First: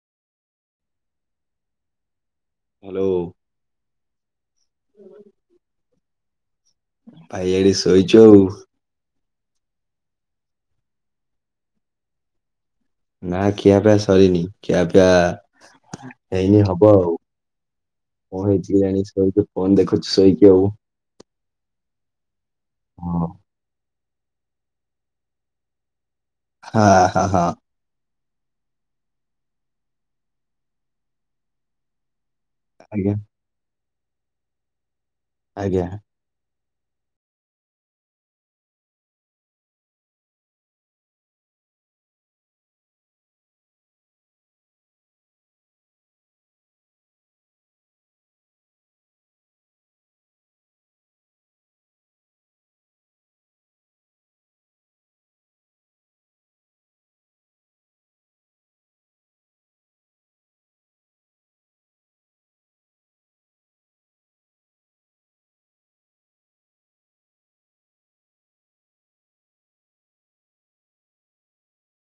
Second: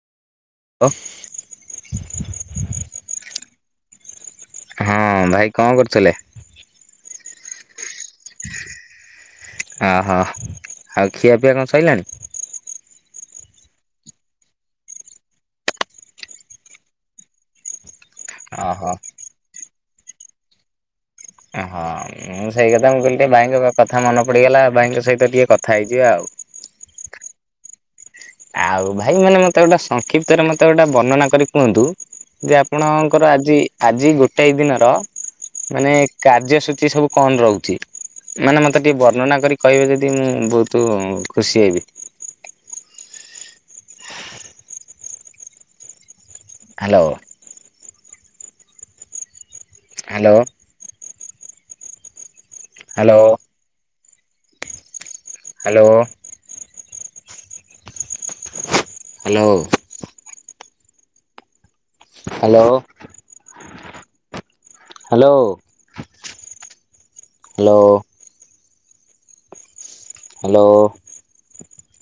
Hello. Hello. ହଁ ଭାଇ କଣ କରୁଥିଲେ? ଭାଇ ଏଠି ଶୋଇଛୁ ଆଉ। ଅ ହ ଆଉ ଖିଆପିଆ କଣ ସଇଲାଣି? ନା ଖିଆପିଆ ସରିନି, ଖିଆପିଆ ହେଇନି ହବ ଆଉ। କଣ ହେଇଚି ଓହୋ। କେଜାଣି ଶୋଇକି ଫୋନ୍ ଦେଖୁଚୁ ଶୋଇକି ଆଉ। ଆ ହାଏ। ମୁଁ ସେଇ କଥା ମୁଁ କହିଲି ହଁ ଟିକେ ଭାଇଙ୍କ କଥା ମନେ ପଡିଗଲା ଭାଇଙ୍କ ସହିତ ଟିକେ କଥା ହେଇଯିବା ଆଉ। ହାଁ ହଁ ହଁ। ଆଉ ଭାଇ ମାନେ ମତେ ଗୋଟେ ସଂକ୍ଷିପ୍ତରେ ମତେ ଗୋଟେ ବର୍ଣନା କରି କୁହନ୍ତୁ ଯେ ଆପ ଆଜ୍ଞା ଣଙ୍କର ଆଜି ଆଜି ଗୋଟାଏ ଦିନର ଆଜ୍ଞା ମାନେ କାର୍ଯ୍ୟସୂଚୀ ସବୁ କଣ ରହୁଛି? ମାନେ ମତେ ଟିକେ ବର୍ଣ୍ଣନା କରି କହିବେ ଯଦି ମୁଁ ବହୁତୁ ଖୁସି ହେବି। Hello. Hello. Hello. Hello. Hello. Hello. Hello hello. Hello.